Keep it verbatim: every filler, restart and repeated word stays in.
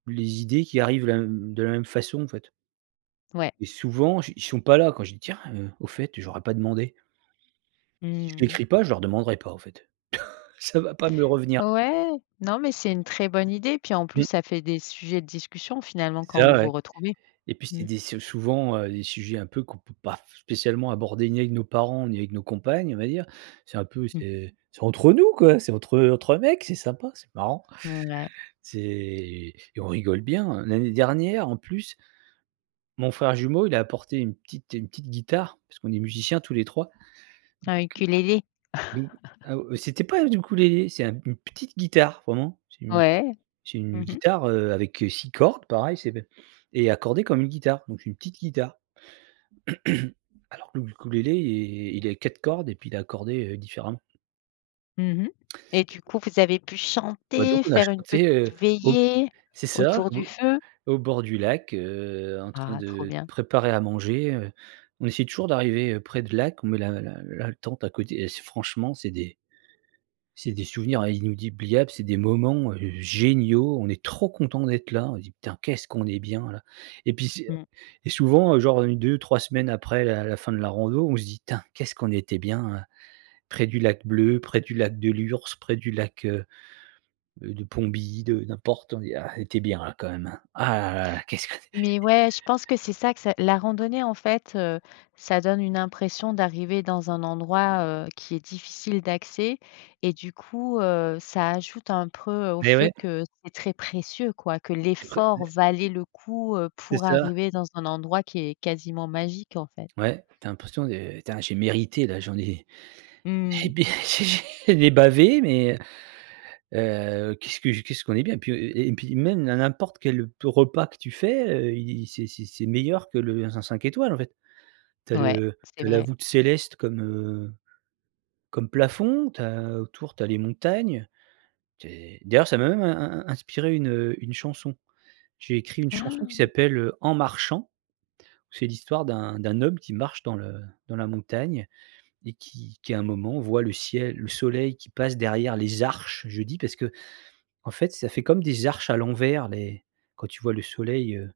Les idées qui arrivent la m de la même façon en fait Ouais. et souvent ch ils sont pas là quand vais me dire: «Ah, heu, au fait, heu, j'aurais pas demandé» Mmh Je mh. l'écris pas je leur demanderai pas en fait. Ça va pas me revenir. Ouais, non mais c'est une très bonne idée. Puis en plus, Mmh. ça fait des sujets de discussion finalement C'est quand ça vous ouais, vous retrouvez, et puis c'est mmh. des sou souvent, heu, des sujets un peu qu'on peut pas f spécialement aborder ni avec nos parents ni avec nos compagnes on va dire. C'est un peu Mmh mh. c'est entre nous quoi, c'est entre, heu, entre mec, c'est sympa, c'est marrant. Mouais. C'est, on rigole bien, heu, l'année dernière en plus mon frère jumeau il a apporté une petite une petite guitare parce qu'on est musiciens tous les trois, Un ukulélé. donc heu d'où ah au c'était pas un ukulélé c'est un une petite guitare vraiment. C'est une Ouais, c'est une mmh mh. guitare, heu, avec, heu, six cordes pareil c'est be et accordée comme une guitare donc une petite guitare. Alors le ukulélé il est il est quatre cordes et puis il est accordé, heu, différemment. Mmh mh, et du coup vous avez pu Bah donc chanter, on a faire une petite chanté, heu, au b veillée c'est ça autour du au feu? au bord du lac, heu, en train Ah! Trop de bien. préparer à manger, heu, on essaie toujours d'arriver, heu, près de lac, met la la la tente à côté. Et c'est franchement c'est des c'est des souvenirs inoudibliables, c'est des moments, heu, géniaux. On est trop content d'être là. On dit: «Putain, qu'est-ce qu'on est bien là», et puis c'est, heu Mmh. et souvent, heu, genre une-deux-trois semaines après la la fin de la rando, on se dit: «Putain, qu'est-ce qu'on était bien là», près du lac bleu, près du lac de Lhurs, près du lac, heu, de Pomby, de n'importe, on dit: «Ah on était bien là quand même hein. Ah là là, qu'est ce qu'on et» Mais ouais, je pense que c'est ça que ça la randonnée en fait, heu, ça donne une impression d'arriver dans un endroit, heu, qui est difficile d'accès et du coup, heu, ça ajoute un preux au Et fait ouais. que c'est très précieux quoi. Que Tu pré mais l'effort valait le coup, heu, C'est pour ça. arriver dans un endroit qui est quasiment magique en fait. Ouais, tu as l'impression de «Putain j'ai mérité là, j'en ai Mmh et mh. beh j'ai j'ai j'en ai bavé mais heu, qu'est-ce que je qu'est-ce qu'on est bien» puis, heu, et et puis même na n'importe quel te repas que tu fais, heu, il c'est c'est c'est meilleur que le dans un cinq étoiles en fait. Tu as Ouais, le c'est tu as la vrai. voûte céleste comme, heu, comme plafond. Tu as autour tu as les montagnes. Tu es d'ailleurs ça m'a même, in in in inspiré une, heu, une chanson. J'ai écrit une chanson qui s'appelle, heu, En marchant. C'est l'histoire d'un d'un homme qui marche dans le dans la montagne et qui qui à un moment, voit le ciel le soleil qui passe derrière les arches, je dis, parce que, en fait, ça fait comme des arches à l'envers les quand tu vois le soleil, heu